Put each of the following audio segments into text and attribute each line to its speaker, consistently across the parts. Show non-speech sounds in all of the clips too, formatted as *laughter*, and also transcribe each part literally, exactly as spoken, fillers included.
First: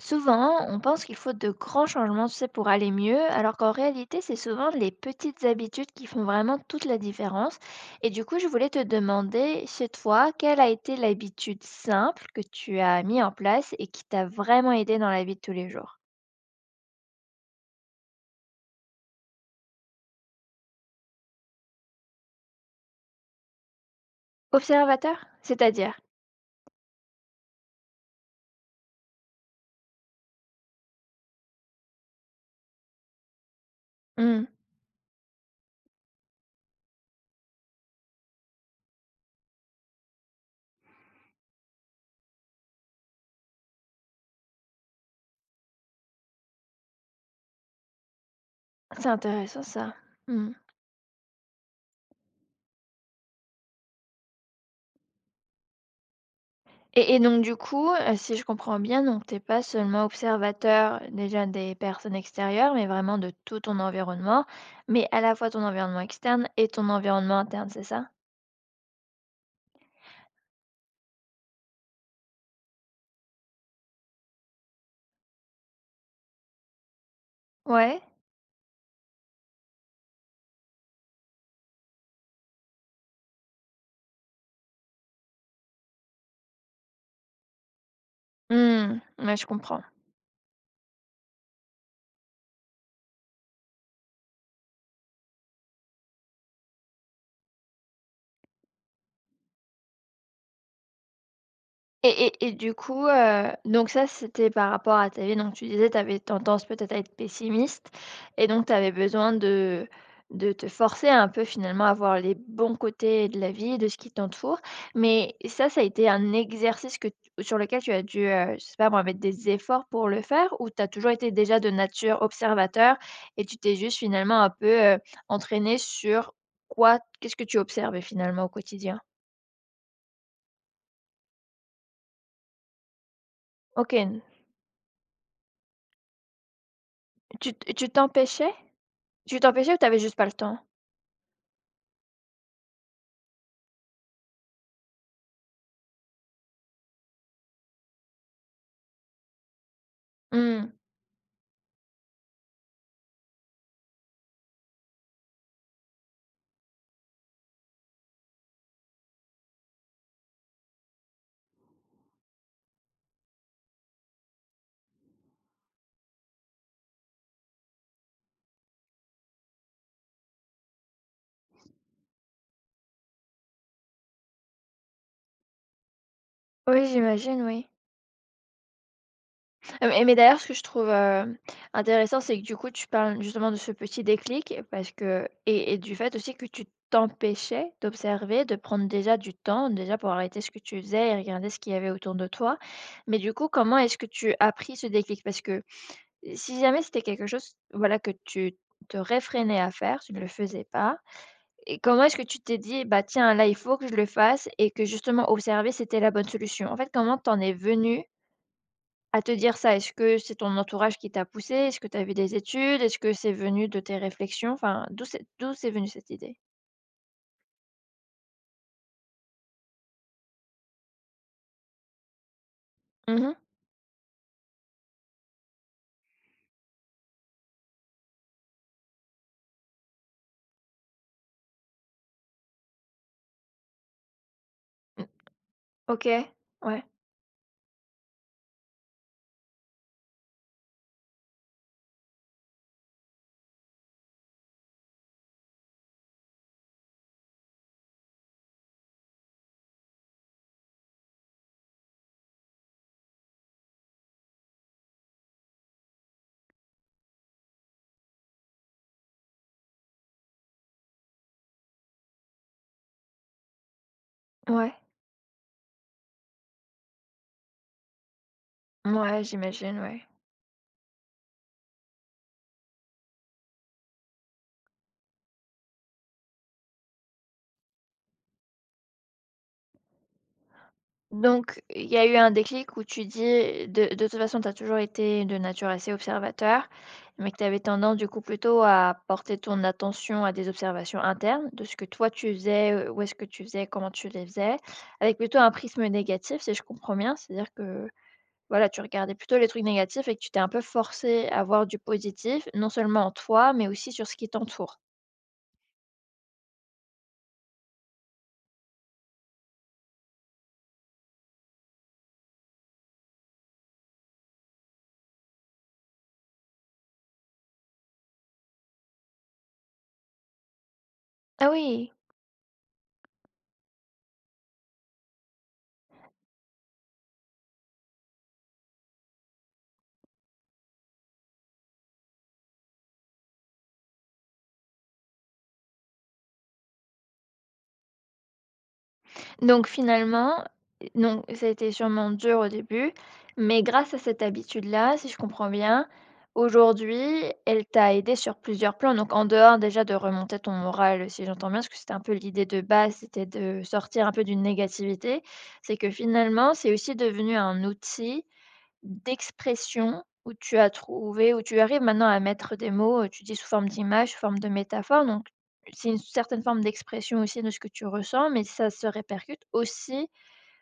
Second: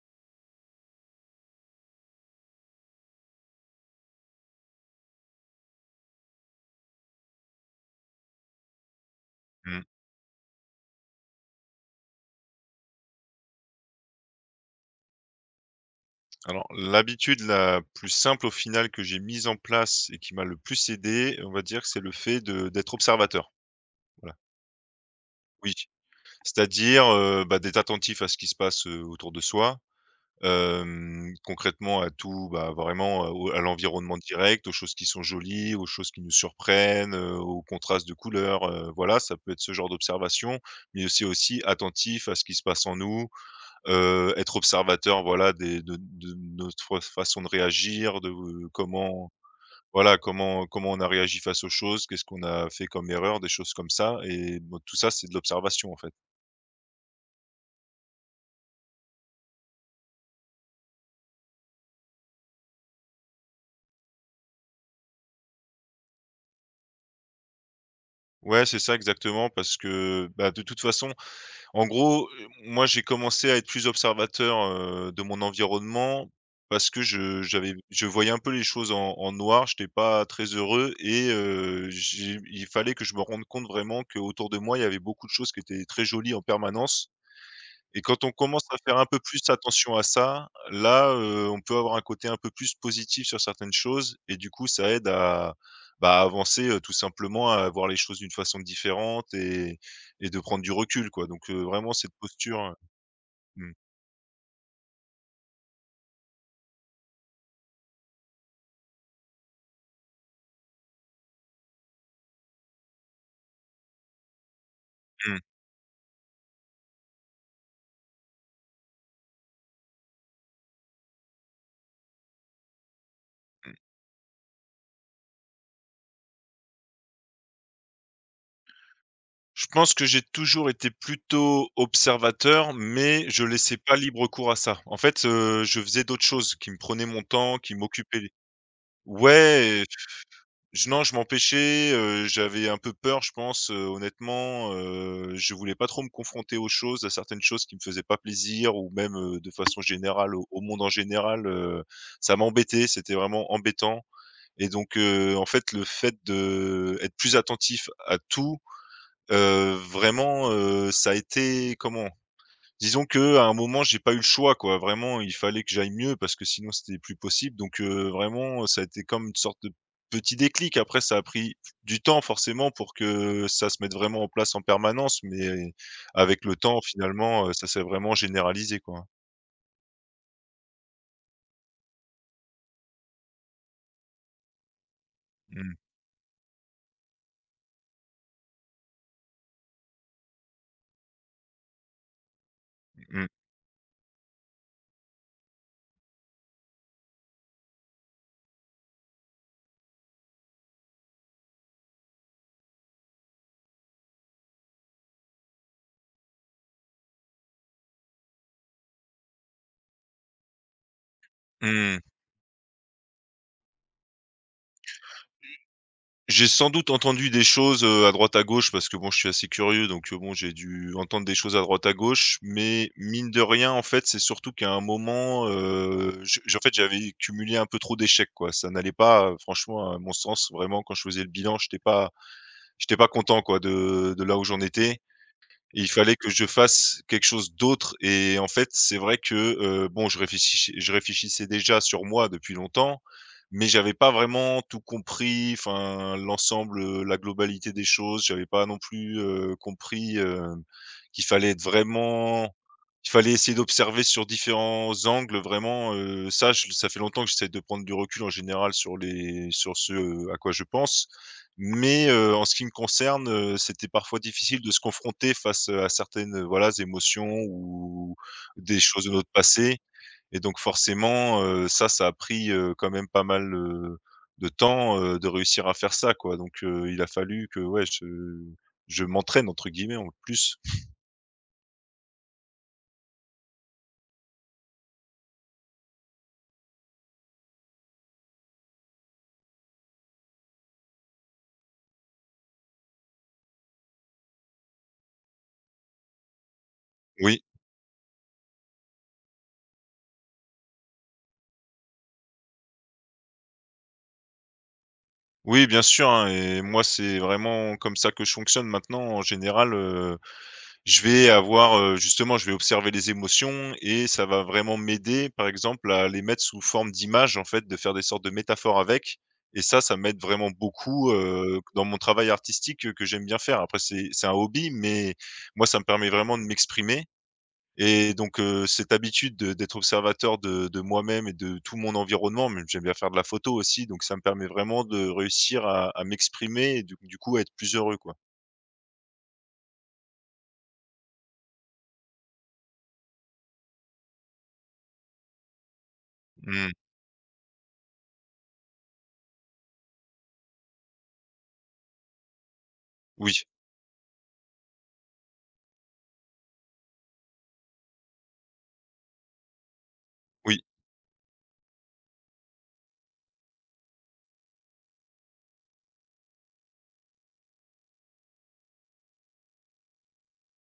Speaker 1: Souvent, on pense qu'il faut de grands changements, tu sais, pour aller mieux, alors qu'en réalité, c'est souvent les petites habitudes qui font vraiment toute la différence. Et du coup, je voulais te demander,
Speaker 2: Mmh.
Speaker 1: chez toi, quelle a été l'habitude simple que tu as mis en place et qui t'a vraiment aidé dans la vie de tous les jours?
Speaker 2: Alors l'habitude la plus simple au final que j'ai mise en place et qui m'a le plus aidé, on va dire, c'est le fait de d'être observateur. Voilà,
Speaker 1: Observateur?
Speaker 2: oui.
Speaker 1: C'est-à-dire?
Speaker 2: C'est-à-dire, heu, bah, d'être attentif à ce qui se passe, heu, autour de soi, hem, concrètement à tout, bah, vraiment, heu, au à l'environnement
Speaker 1: Hmm,
Speaker 2: direct, aux choses qui sont jolies, aux choses qui nous surprennent, heu, aux contrastes de couleurs, heu, voilà, ça peut être ce genre d'observation, mais aussi aussi attentif à ce qui se passe en nous. Heu, être observateur, voilà, des de de notre façon de réagir, de euh,
Speaker 1: c'est
Speaker 2: comment,
Speaker 1: intéressant ça.
Speaker 2: voilà,
Speaker 1: Mmh.
Speaker 2: comment comment on a réagi face aux choses, qu'est-ce qu'on a fait comme erreur, des choses comme ça. Et bon, tout ça, c'est de l'observation, en fait.
Speaker 1: Et et donc du coup, heu, si je comprends bien, donc t'es pas seulement observateur euh, déjà des personnes extérieures, mais vraiment de tout ton environnement, mais à la fois ton environnement externe et ton environnement interne, c'est ça?
Speaker 2: Ouais, c'est ça exactement parce que, bah, de toute façon. En gros, moi, j'ai commencé à être plus observateur, heu, de mon environnement parce que je j'avais
Speaker 1: Ouais.
Speaker 2: je voyais un peu les choses en en noir, je n'étais pas très heureux et heu, j'ai il fallait que je me rende compte vraiment qu'autour de moi, il y avait beaucoup de choses qui étaient très jolies en permanence. Et quand on commence à faire
Speaker 1: Hmm,
Speaker 2: un peu
Speaker 1: ouais,
Speaker 2: plus
Speaker 1: je comprends.
Speaker 2: attention à ça, là, heu, on peut avoir un côté un peu plus positif sur certaines choses et du coup, ça aide à, bah, à avancer, heu, tout simplement, à voir les choses d'une façon différente et et de prendre du recul, quoi. Donc, heu, vraiment cette
Speaker 1: Et et et
Speaker 2: posture.
Speaker 1: du
Speaker 2: Heu
Speaker 1: coup, heu,
Speaker 2: mmh,
Speaker 1: donc ça, c'était par rapport à ta vie. Donc tu disais, tu avais tendance peut-être à être pessimiste et donc tu avais besoin de de te forcer un peu finalement à voir les bons côtés de la vie, de ce qui t'entoure. Mais
Speaker 2: mmh,
Speaker 1: ça, ça a été un exercice que t sur lequel tu as dû, heu, je sais pas moi, mettre des efforts pour le faire ou tu as toujours été déjà de nature observateur et tu
Speaker 2: mmh.
Speaker 1: t'es juste finalement un peu, heu, entraîné sur quoi qu'est-ce que tu observes finalement au quotidien?
Speaker 2: Je pense que j'ai toujours été plutôt observateur, mais je laissais pas
Speaker 1: OK,
Speaker 2: libre cours à ça. En fait, heu, je faisais d'autres choses qui me prenaient mon
Speaker 1: tu
Speaker 2: temps, qui
Speaker 1: t tu
Speaker 2: m'occupaient.
Speaker 1: t'empêchais? Tu t'empêchais ou
Speaker 2: Ouais.
Speaker 1: t'avais juste pas le temps?
Speaker 2: Je Non, je m'empêchais, heu, j'avais un peu peur, je pense, heu, honnêtement, heu, je voulais pas trop me confronter aux choses, à certaines choses qui me faisaient pas plaisir ou même, heu, de façon générale au au
Speaker 1: Mmh.
Speaker 2: monde en général. Heu, ça m'embêtait, c'était vraiment embêtant. Et donc heu, en fait, le fait de être plus attentif à tout, heu, vraiment, heu, ça a été comment? Disons que à un moment, j'ai pas eu le choix, quoi. Vraiment, il fallait que j'aille mieux parce que sinon c'était plus possible. Donc, heu, vraiment, ça a été comme une sorte de petit déclic. Après, ça a pris du temps forcément pour que ça se mette vraiment en place en permanence, mais avec le temps,
Speaker 1: Oui, j'imagine,
Speaker 2: finalement, heu, ça
Speaker 1: oui.
Speaker 2: s'est vraiment généralisé, quoi.
Speaker 1: Heu, mais mais d'ailleurs, ce que je trouve, heu, intéressant, c'est que du coup, tu parles justement de ce petit déclic parce que et
Speaker 2: Mmh,
Speaker 1: et du fait aussi que tu t'empêchais d'observer, de prendre déjà du temps, déjà pour arrêter ce que tu faisais et regarder ce qu'il y avait autour de toi. Mais
Speaker 2: mmh,
Speaker 1: du coup, comment est-ce que tu as pris ce déclic? Parce que si jamais c'était quelque chose, voilà, que tu te réfrénais à faire, tu ne le faisais pas. Et comment est-ce que tu t'es dit: «Bah, tiens, là, il faut que je le fasse» et que justement observer, c'était la bonne solution? En fait, comment t'en es venu à te dire ça? Est-ce que c'est ton entourage qui t'a poussé? Est-ce que
Speaker 2: mmh.
Speaker 1: t'as vu des études? Est-ce que c'est venu de tes réflexions? Enfin, d'où c'est d'où c'est venu cette idée?
Speaker 2: J'ai sans doute entendu des choses, heu, à droite à gauche parce que bon, je suis assez curieux donc heu, bon, j'ai dû entendre des choses à droite à gauche, mais
Speaker 1: Mmh
Speaker 2: mine
Speaker 1: mh.
Speaker 2: de rien, en fait, c'est surtout qu'à un moment, heu, je je en fait, j'avais cumulé un peu trop d'échecs, quoi. Ça n'allait pas, heu, franchement, à mon sens, vraiment, quand je faisais le bilan, j'étais pas j'étais pas content, quoi, de de là où j'en étais.
Speaker 1: Mmh.
Speaker 2: Et il fallait que
Speaker 1: OK.
Speaker 2: je
Speaker 1: Ouais.
Speaker 2: fasse quelque chose d'autre. Et en fait, c'est vrai que, heu, bon, je réfléchissais je réfléchissais déjà sur moi depuis longtemps, mais j'avais pas vraiment tout compris, enfin l'ensemble, heu, la globalité des choses. J'avais pas non plus, heu, compris, hem, qu'il fallait être vraiment, il fallait essayer d'observer sur différents angles vraiment. Heu, ça je ça fait longtemps que j'essaie de prendre du recul en général sur les sur ce euh, à quoi je pense. Mais, heu, en ce qui me concerne, heu, c'était parfois difficile de
Speaker 1: Ouais.
Speaker 2: se confronter face, heu, à certaines, heu, voilà, émotions ou des choses de
Speaker 1: Ouais,
Speaker 2: notre passé.
Speaker 1: j'imagine, ouais.
Speaker 2: Et donc forcément, heu, ça, ça a pris, heu, quand même pas mal, heu, de temps, heu, de réussir à faire ça, quoi. Donc, heu, il a fallu que, ouais, je je «m'entraîne» entre guillemets, en plus.
Speaker 1: Donc, il y a eu un déclic où tu dis, de de toute façon, tu as toujours été de nature assez observateur, mais que tu avais tendance, du coup, plutôt à porter ton attention à des observations internes, de ce que toi tu faisais, heu, où est-ce que tu faisais, comment tu les faisais, avec plutôt un prisme négatif, si je comprends bien.
Speaker 2: Oui,
Speaker 1: C'est-à-dire que, voilà, tu regardais plutôt les trucs négatifs et que tu t'es un peu forcé à voir du positif, non seulement en toi, mais aussi sur ce qui t'entoure.
Speaker 2: oui, bien sûr, hein. Et moi, c'est vraiment comme ça que je fonctionne maintenant. En général, heu je vais avoir, heu, justement, je vais observer les émotions et ça va vraiment m'aider, par exemple, à les mettre sous forme d'images, en fait, de faire des sortes de métaphores avec. Et ça, ça m'aide vraiment beaucoup,
Speaker 1: Ah
Speaker 2: heu, dans
Speaker 1: oui!
Speaker 2: mon travail artistique, heu, que j'aime bien faire. Après, c'est c'est un hobby, mais moi, ça me permet vraiment de m'exprimer. Et donc heu, cette habitude de d'être observateur de de moi-même et de tout mon environnement. Mais j'aime bien faire de la photo aussi, donc ça me permet vraiment de réussir à à m'exprimer et du du coup à être plus heureux, quoi.
Speaker 1: Donc finalement, non, ça a été sûrement dur au début, mais grâce à cette habitude-là, si je comprends bien,
Speaker 2: Mmh.
Speaker 1: aujourd'hui, elle t'a aidé sur plusieurs plans. Donc en dehors déjà de remonter ton moral, si j'entends bien, parce que c'était un peu l'idée de base, c'était
Speaker 2: Oui,
Speaker 1: de sortir un peu d'une négativité, c'est que finalement, c'est aussi devenu un outil d'expression où tu
Speaker 2: oui.
Speaker 1: as trouvé, où tu arrives maintenant à mettre des mots, heu, tu dis sous forme d'image, sous forme de métaphore, donc c'est une certaine forme d'expression aussi de ce que tu ressens, mais ça se répercute aussi,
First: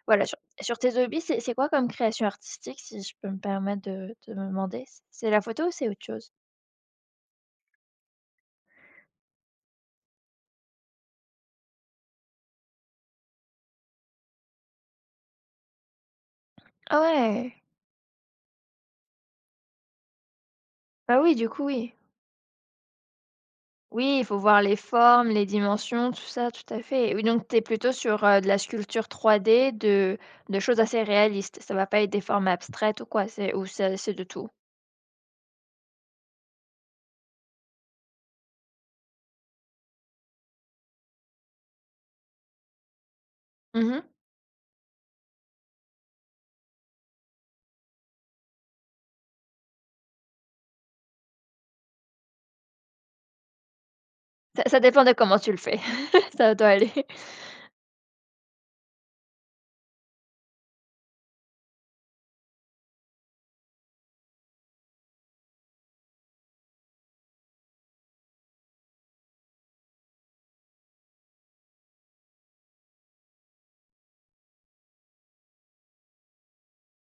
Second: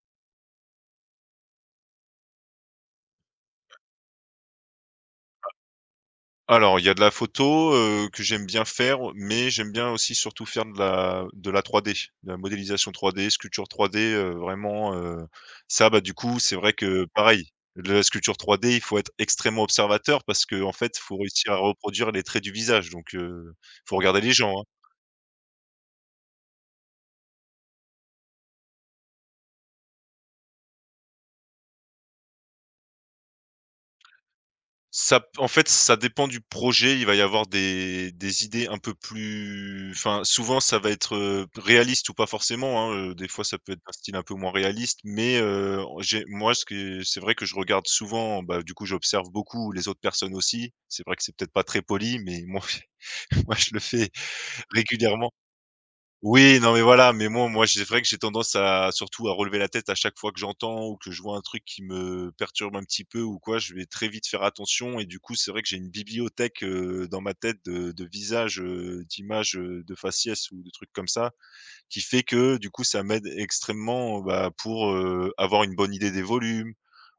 Speaker 1: voilà, sur sur tes hobbies. C'est c'est quoi comme création artistique, si je peux me permettre de te demander? C'est la photo ou c'est autre chose?
Speaker 2: Alors, il y a de la photo, heu, que j'aime bien faire, mais j'aime bien aussi surtout faire de la de la trois D, de la modélisation trois D, sculpture trois D. Heu, vraiment, heu, ça, bah, du coup, c'est vrai
Speaker 1: Ah
Speaker 2: que pareil,
Speaker 1: ouais!
Speaker 2: de la sculpture trois D, il faut être extrêmement observateur parce que en fait, faut
Speaker 1: Bah oui, du
Speaker 2: réussir à
Speaker 1: coup, oui.
Speaker 2: reproduire les traits du visage. Donc heu, faut
Speaker 1: Oui,
Speaker 2: regarder
Speaker 1: il
Speaker 2: les
Speaker 1: faut
Speaker 2: gens,
Speaker 1: voir
Speaker 2: hein.
Speaker 1: les formes, les dimensions, tout ça, tout à fait. Oui, donc tu es plutôt sur, heu, de la sculpture trois D de de choses assez réalistes. Ça va pas être des formes abstraites ou quoi, c'est ou c'est c'est de tout?
Speaker 2: Ça p En fait, ça dépend du projet. Il va y avoir des des idées un peu plus, enfin, souvent, ça va être, heu, réaliste ou pas forcément, hein. Heu, des fois, ça peut être un
Speaker 1: Mmh.
Speaker 2: style un peu moins réaliste, mais heu, j'ai moi, ce que c'est vrai que je regarde souvent, bah, du coup, j'observe beaucoup les autres personnes aussi. C'est vrai que c'est peut-être pas très poli, mais moi *laughs* moi, je le fais
Speaker 1: Ça ça dépend de
Speaker 2: régulièrement.
Speaker 1: comment tu le fais. *laughs* Ça
Speaker 2: Oui,
Speaker 1: doit
Speaker 2: non, mais
Speaker 1: aller.
Speaker 2: voilà, mais moi moi, c'est vrai que j'ai tendance à surtout à relever la tête à chaque fois que j'entends ou que je vois un truc qui me perturbe un petit peu ou quoi, je vais très vite faire attention. Et du coup, c'est vrai que j'ai une bibliothèque, heu, dans ma tête de de visages, heu, d'images, heu, de faciès ou de trucs comme ça, qui fait que, du coup, ça m'aide extrêmement, bah, pour, heu, avoir une bonne idée des volumes,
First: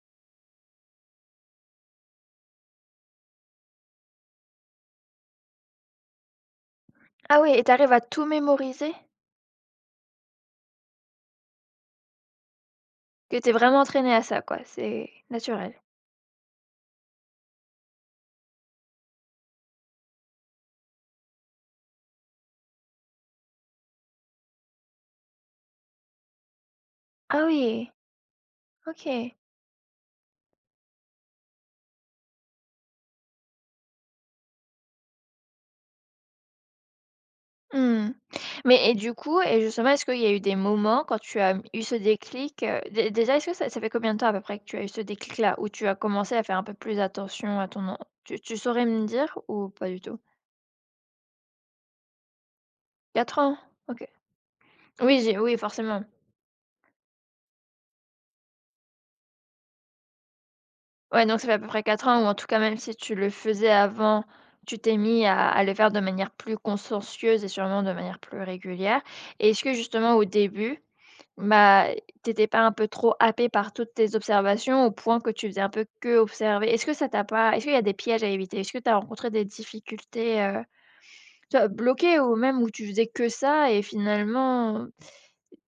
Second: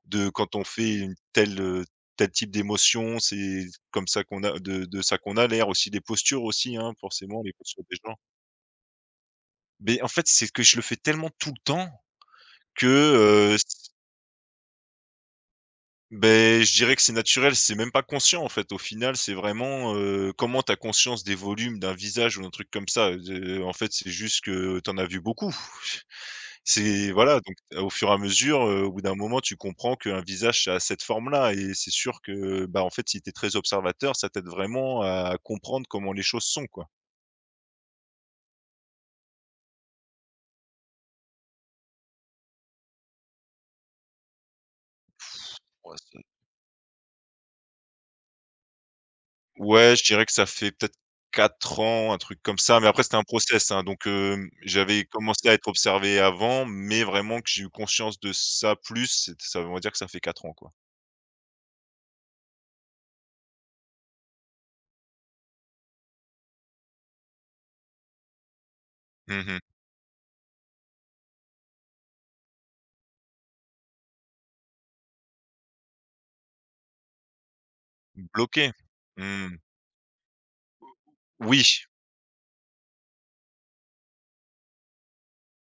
Speaker 2: de quand on fait une telle, heu, tel type d'émotion, c'est comme ça qu'on a de de ça qu'on a l'air aussi, des postures aussi, hein,
Speaker 1: Ah
Speaker 2: forcément, les
Speaker 1: oui, et
Speaker 2: postures
Speaker 1: t'arrives
Speaker 2: des
Speaker 1: à
Speaker 2: gens.
Speaker 1: tout mémoriser?
Speaker 2: Beh, en fait, c'est que je le fais tellement tout le temps que,
Speaker 1: Que t'es
Speaker 2: heu, c
Speaker 1: vraiment entraîné à ça, quoi, c'est naturel?
Speaker 2: beh, je dirais que c'est naturel, c'est même pas conscient, en fait. Au final, c'est vraiment, heu, comment tu as conscience des volumes d'un visage ou d'un truc comme ça? De En fait, c'est juste que tu en as vu beaucoup. *laughs* C'est voilà,
Speaker 1: Ah
Speaker 2: donc au
Speaker 1: oui,
Speaker 2: fur et à mesure, heu, au bout d'un
Speaker 1: OK.
Speaker 2: moment, tu comprends qu'un visage, ça a cette forme-là. Et c'est sûr que, bah, en fait, si tu es très observateur, ça t'aide vraiment à comprendre comment les choses sont, quoi.
Speaker 1: Mmh. Mais et du coup et justement, est-ce qu'il y a eu des moments quand tu as eu ce déclic, heu, dé déjà, est-ce que ça ça fait combien de temps à peu près que tu as eu ce déclic-là? Où tu
Speaker 2: Ouais,
Speaker 1: as
Speaker 2: c'est
Speaker 1: commencé à faire un peu plus attention à ton en tu tu saurais me dire ou pas
Speaker 2: Ouais,
Speaker 1: du
Speaker 2: je
Speaker 1: tout?
Speaker 2: dirais que ça fait peut-être quatre ans, un truc comme ça, mais après c'était un
Speaker 1: Quatre ans?
Speaker 2: process, hein. Donc
Speaker 1: OK.
Speaker 2: hem, j'avais
Speaker 1: Oui, j'ai
Speaker 2: commencé à
Speaker 1: oui,
Speaker 2: être
Speaker 1: forcément.
Speaker 2: observé avant, mais vraiment que j'ai eu conscience de ça plus, c'est ça veut dire que ça fait quatre ans, quoi.
Speaker 1: Ouais, donc ça fait à peu près quatre ans, ou en tout cas, même si tu le faisais avant, tu t'es mis à à le faire de manière plus consciencieuse et sûrement de manière plus régulière. Et
Speaker 2: Mmh.
Speaker 1: est-ce que justement au début, bah, t'étais pas un peu trop happé par toutes tes observations au point que tu faisais un peu que observer? Est-ce que ça t'a pas, est-ce qu'il y a des pièges à éviter? Est-ce
Speaker 2: Bloqué?
Speaker 1: que tu as rencontré des
Speaker 2: Mmh.
Speaker 1: difficultés, heu, tu
Speaker 2: Oui.
Speaker 1: vois, bloquées, ou même où tu faisais que ça et finalement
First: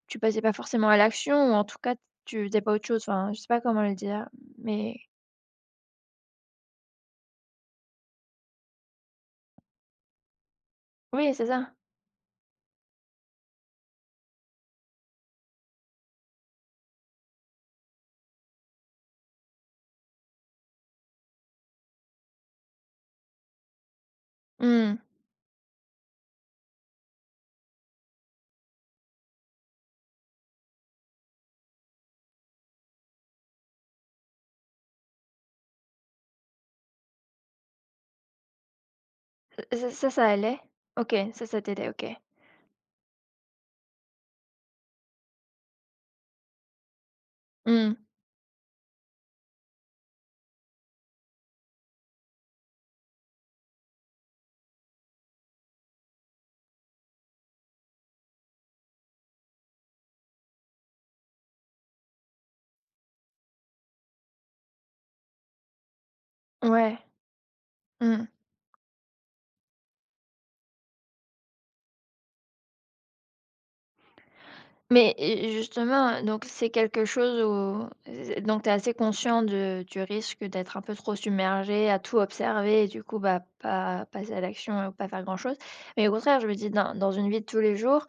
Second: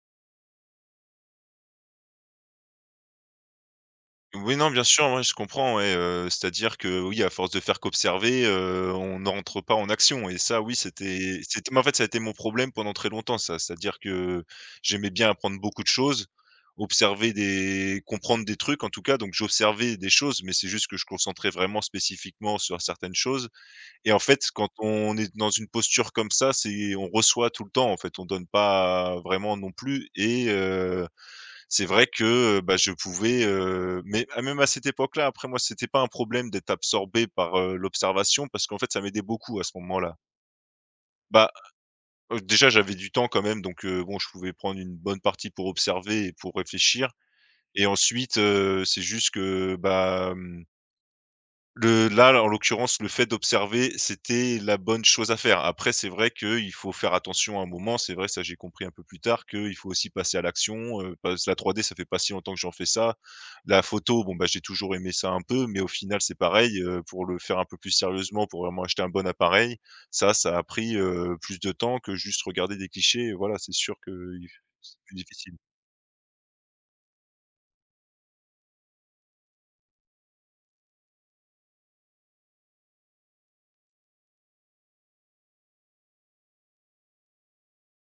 Speaker 1: tu passais pas forcément à l'action, ou en tout cas tu faisais pas autre chose? Enfin, je sais pas comment le dire,
Speaker 2: Oui, non, bien
Speaker 1: mais
Speaker 2: sûr, ouais, je comprends, ouais, heu, c'est-à-dire que, oui, à force de faire qu'observer, heu, on n'entre pas en action. Et ça, oui,
Speaker 1: oui,
Speaker 2: c'était
Speaker 1: c'est
Speaker 2: c'était
Speaker 1: ça.
Speaker 2: mais en fait, ça a été mon problème pendant très longtemps ça. C'est-à-dire que j'aimais bien apprendre beaucoup de choses, observer des comprendre des trucs en tout cas, donc j'observais des choses, mais c'est juste que je concentrais vraiment spécifiquement sur certaines choses. Et en fait, quand
Speaker 1: Mmh.
Speaker 2: on est dans une posture comme ça, c'est on reçoit tout le temps, en fait, on donne pas vraiment non plus. Et heu c'est vrai que, bah, je pouvais, heu, mais ah, même à cette époque-là, après moi, c'était pas un problème d'être absorbé par, heu, l'observation parce qu'en fait, ça m'aidait beaucoup à ce
Speaker 1: Ç ça
Speaker 2: moment-là.
Speaker 1: ça allait? OK, ça
Speaker 2: Bah,
Speaker 1: ça t'aidait, OK.
Speaker 2: heu, déjà, j'avais du temps quand même. Donc heu, bon, je pouvais prendre une bonne partie pour observer et pour réfléchir. Et
Speaker 1: Mmh.
Speaker 2: ensuite, heu, c'est juste que, bah, mmh le là, en l'occurrence, le fait d'observer, c'était la bonne chose à faire. Après, c'est vrai qu'il faut faire attention à un moment. C'est vrai, ça j'ai compris un peu plus tard, qu'il faut aussi passer à l'action, heu, parce que la trois d, ça fait pas si longtemps que j'en fais, ça. La photo, bon, bah, j'ai toujours aimé ça un peu, mais au final, c'est pareil,
Speaker 1: Ouais.
Speaker 2: heu, pour le faire un peu plus
Speaker 1: Mmh.
Speaker 2: sérieusement, pour vraiment acheter un bon appareil, ça, ça a pris, heu, plus de temps que juste regarder des clichés, voilà, c'est sûr que c'est plus
Speaker 1: Mais
Speaker 2: difficile.
Speaker 1: et justement, donc c'est quelque chose où z donc tu es assez conscient de du risque d'être un peu trop submergé, à tout observer et du coup, bah, pas passer à l'action ou pas faire grand-chose. Mais au contraire, je me dis dans dans une vie de tous les jours,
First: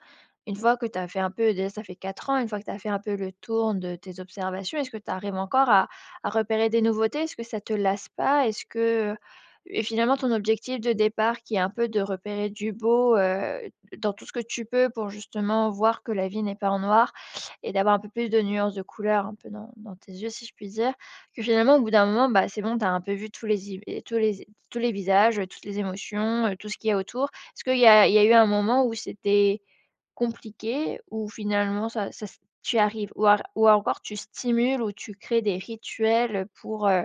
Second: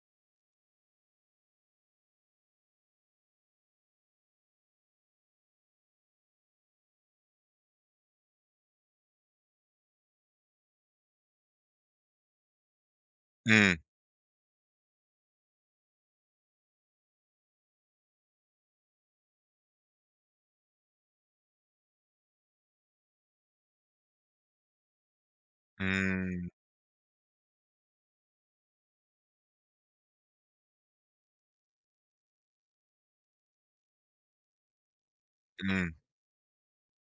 Speaker 1: une fois que tu as fait un peu déjà, ça fait quatre ans, une fois que tu as fait un peu le tour de tes observations, est-ce que tu arrives encore à à repérer des nouveautés? Est-ce que ça te lasse pas? Est-ce que, heu, finalement ton objectif de départ qui est un peu de repérer du beau,
Speaker 2: Mmh.
Speaker 1: dans tout ce que tu peux pour justement voir que la vie n'est pas en noir et d'avoir un peu plus de nuances de couleurs un peu dans, dans tes yeux, si je puis dire, que finalement, au bout d'un moment, bah, c'est bon, tu as un peu vu tous les, i- et tous les, tous les visages, euh, toutes les émotions,
Speaker 2: Mmh.
Speaker 1: euh, tout ce qu'il y a autour. Est-ce qu'il y a, il y a eu un moment où c'était compliqué, où finalement, ça, ça s- tu arrives, ou, ar- ou encore tu stimules, ou tu crées des
Speaker 2: Mmh.
Speaker 1: rituels pour euh,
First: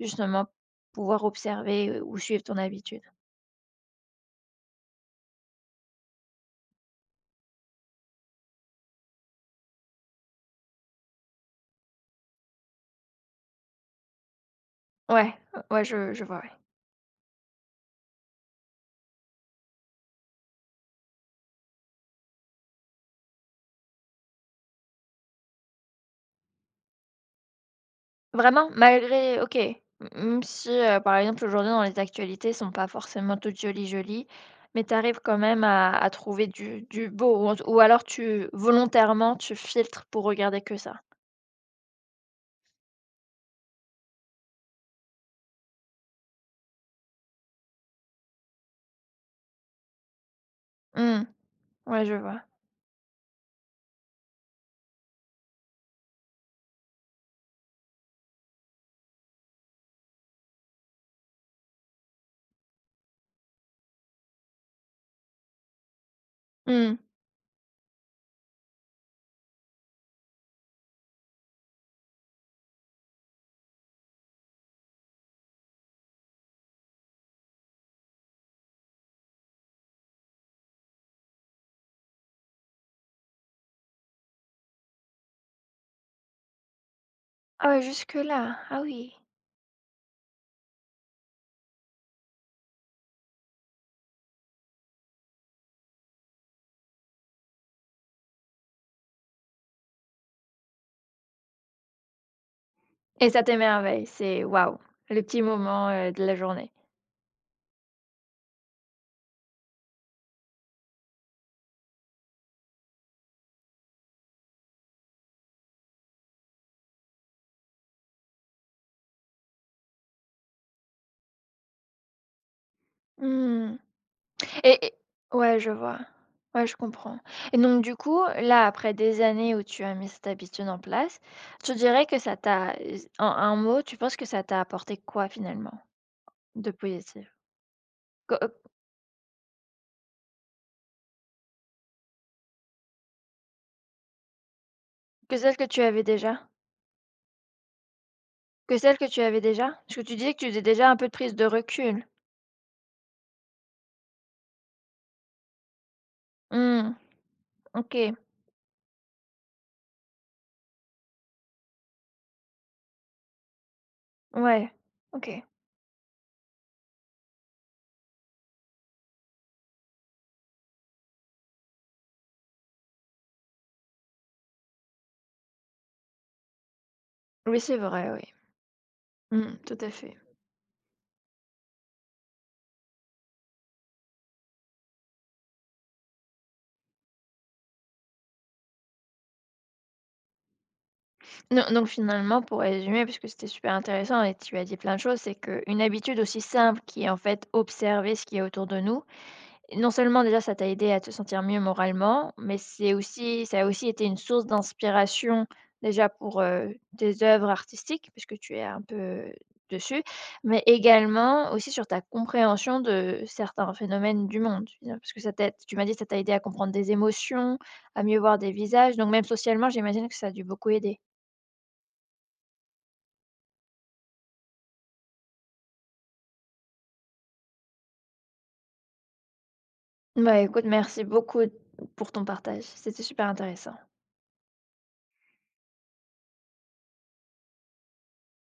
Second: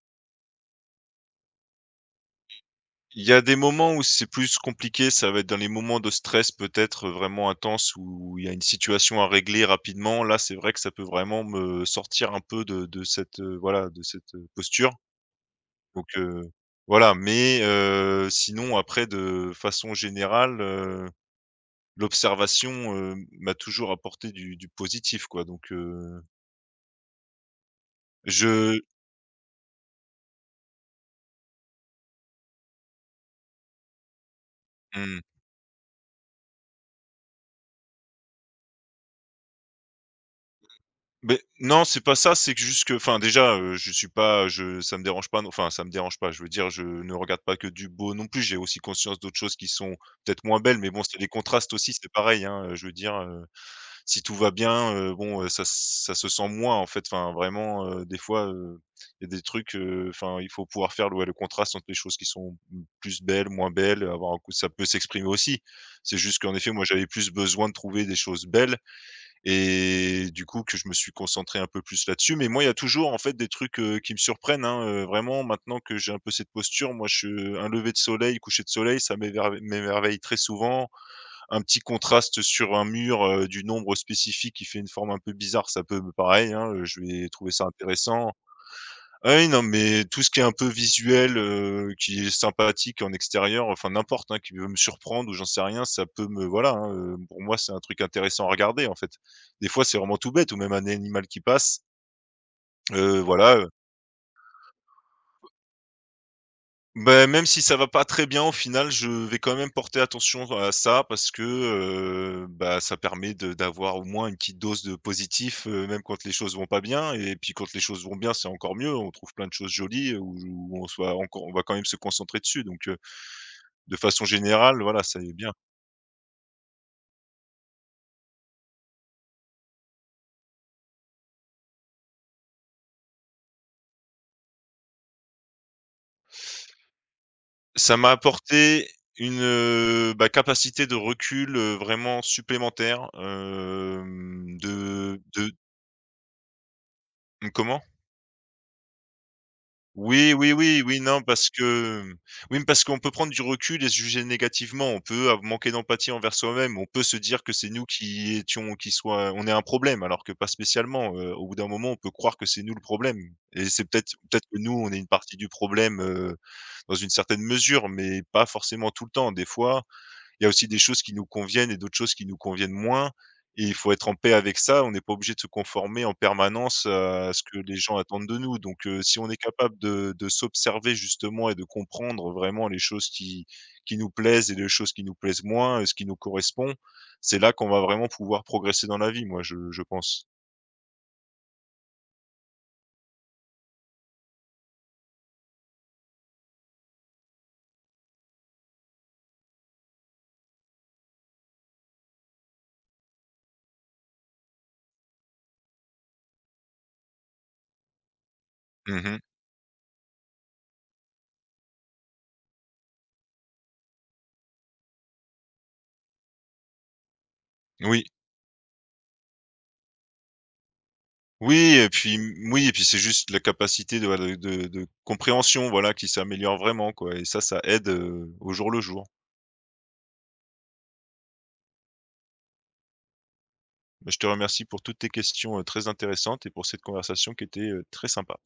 Speaker 1: justement pouvoir observer, euh, ou suivre ton habitude?
Speaker 2: Il y a des moments où c'est plus compliqué, ça va être dans les moments de stress peut-être, vraiment intense où il y a une situation à régler rapidement. Là, c'est vrai que ça peut vraiment me sortir un peu de de cette, heu, voilà, de cette, heu, posture.
Speaker 1: Ouais, ouais,
Speaker 2: Donc
Speaker 1: je, je vois.
Speaker 2: heu,
Speaker 1: Ouais.
Speaker 2: voilà, mais heu, sinon après de façon générale, heu, l'observation, heu, m'a toujours apporté du du positif quoi, donc heu,
Speaker 1: Vraiment?
Speaker 2: je
Speaker 1: Malgré, OK. Même si, heu, par exemple, aujourd'hui, dans les actualités, sont pas forcément toutes jolies, jolies, mais tu arrives
Speaker 2: mmh.
Speaker 1: quand même à à trouver du du beau, ou en, ou alors tu volontairement, tu filtres pour regarder que ça?
Speaker 2: Beh, non, c'est pas ça, c'est que juste que enfin déjà, heu, je suis pas je ça me dérange pas, non enfin ça me dérange pas, je veux dire, je ne regarde pas que du beau non plus, j'ai aussi conscience d'autres choses qui sont peut-être moins belles, mais bon, c'est
Speaker 1: Mmh.
Speaker 2: les contrastes aussi,
Speaker 1: Ouais,
Speaker 2: c'est
Speaker 1: je vois.
Speaker 2: pareil, hein, heu, je veux dire, heu, si tout va bien, heu, bon, heu, ça s ça se sent moins en fait, enfin vraiment, heu, des fois, heu, il y a des trucs, heu, enfin il faut pouvoir faire le ouais, le contraste entre les choses qui sont, mmh, plus belles, moins belles, avoir un coup ça peut s'exprimer aussi. C'est juste qu'en effet, moi
Speaker 1: Mmh.
Speaker 2: j'avais plus besoin de trouver des choses belles et du coup que je me suis concentré un peu plus là-dessus. Mais moi, il y a toujours en fait des trucs, heu, qui me surprennent, hein, heu, vraiment maintenant que j'ai un peu cette posture, moi je suis un lever de soleil, coucher de soleil, ça m'éverveille m'émerveille très souvent. Un petit contraste sur un mur, heu, du nombre spécifique qui fait une forme un peu bizarre, ça peut me pareil, hein, heu, je vais trouver ça
Speaker 1: Ah ouais,
Speaker 2: intéressant.
Speaker 1: jusque-là. Ah oui.
Speaker 2: Ah oui, non, mais tout ce qui est un peu visuel, heu, qui est sympathique en extérieur, enfin n'importe, hein, qui veut me surprendre ou j'en sais rien, ça peut me voilà, hein, heu, pour moi, c'est un truc intéressant à regarder, en fait. Des fois, c'est vraiment tout bête ou même un animal qui passe, heu,
Speaker 1: Et ça
Speaker 2: voilà, heu,
Speaker 1: t'émerveille, c'est waouh, le petit moment, heu, de la journée.
Speaker 2: bah, même si ça va pas très bien au final, je vais quand même porter attention à ça parce que, heu, bah, ça permet de d'avoir au moins une petite dose de positif, heu, même quand les choses vont pas bien et puis quand les choses vont bien, c'est encore mieux. On trouve plein de choses jolies, heu, où où on soit encore on va quand même se concentrer dessus donc heu
Speaker 1: Mmh.
Speaker 2: De façon générale,
Speaker 1: Et et
Speaker 2: voilà, ça est bien.
Speaker 1: ouais, je vois. Ouais, je comprends. Et donc du coup, là, après des années où tu as mis cette habitude en place, tu dirais que ça t'a, en un mot, tu penses que ça t'a apporté quoi finalement de positif?
Speaker 2: Ça m'a
Speaker 1: Que, heu,
Speaker 2: apporté une, heu, bah, capacité de recul, heu, vraiment supplémentaire, hem, de
Speaker 1: que
Speaker 2: de
Speaker 1: celle que tu avais déjà?
Speaker 2: mmh, comment?
Speaker 1: Que celle que tu avais déjà? Parce que tu
Speaker 2: Oui,
Speaker 1: disais que tu
Speaker 2: oui,
Speaker 1: faisais
Speaker 2: oui,
Speaker 1: déjà un
Speaker 2: oui,
Speaker 1: peu de
Speaker 2: non,
Speaker 1: prise de
Speaker 2: parce que,
Speaker 1: recul.
Speaker 2: mmh, oui, parce qu'on peut prendre du recul et se juger négativement. On peut av manquer d'empathie envers soi-même. On
Speaker 1: Mmh,
Speaker 2: peut se dire que c'est nous
Speaker 1: OK.
Speaker 2: qui étions qui soit on est un problème, alors que pas spécialement, heu, au bout d'un moment, on peut croire que c'est nous le problème et c'est peut-être peut-être que
Speaker 1: Ouais,
Speaker 2: nous, on est une partie
Speaker 1: OK.
Speaker 2: du problème, heu, dans une certaine mesure, mais pas forcément tout le temps. Des fois, il y a aussi des choses qui nous conviennent et d'autres choses qui nous conviennent moins et il faut être en paix avec ça. On n'est pas obligé de se conformer en permanence à ce que
Speaker 1: Oui,
Speaker 2: les
Speaker 1: c'est
Speaker 2: gens
Speaker 1: vrai, oui.
Speaker 2: attendent de nous. Donc, heu, si on est
Speaker 1: Mmh,
Speaker 2: capable
Speaker 1: tout à
Speaker 2: de
Speaker 1: fait.
Speaker 2: de s'observer justement et de comprendre vraiment les choses qui qui nous plaisent et les choses qui nous plaisent moins et ce qui nous correspond, c'est là qu'on va vraiment pouvoir progresser dans la vie, moi, je je pense.
Speaker 1: Non, donc finalement, pour résumer, parce que c'était super intéressant et tu as dit plein de choses, c'est qu'une habitude aussi simple qui est en fait observer ce qui est autour de nous, non seulement déjà ça t'a aidé à te sentir mieux moralement, mais c'est aussi, ça a aussi été une source d'inspiration déjà pour euh, tes œuvres artistiques, puisque tu es un
Speaker 2: Mmh.
Speaker 1: peu dessus, mais également aussi sur ta compréhension de certains phénomènes du monde. Parce que ça t'a, tu m'as dit que ça t'a aidé à comprendre des émotions, à
Speaker 2: Oui.
Speaker 1: mieux voir des visages, donc même socialement, j'imagine que ça a dû beaucoup aider.
Speaker 2: Oui et puis mmh, oui et puis c'est juste la capacité de, voilà, de de compréhension, voilà, qui s'améliore vraiment, quoi et ça, ça aide, heu, au jour le jour.
Speaker 1: Bah, écoute, merci beaucoup pour ton partage. C'était super intéressant.
Speaker 2: Bah, je te remercie pour toutes tes questions, heu, très intéressantes et pour cette conversation qui était, heu, très sympa.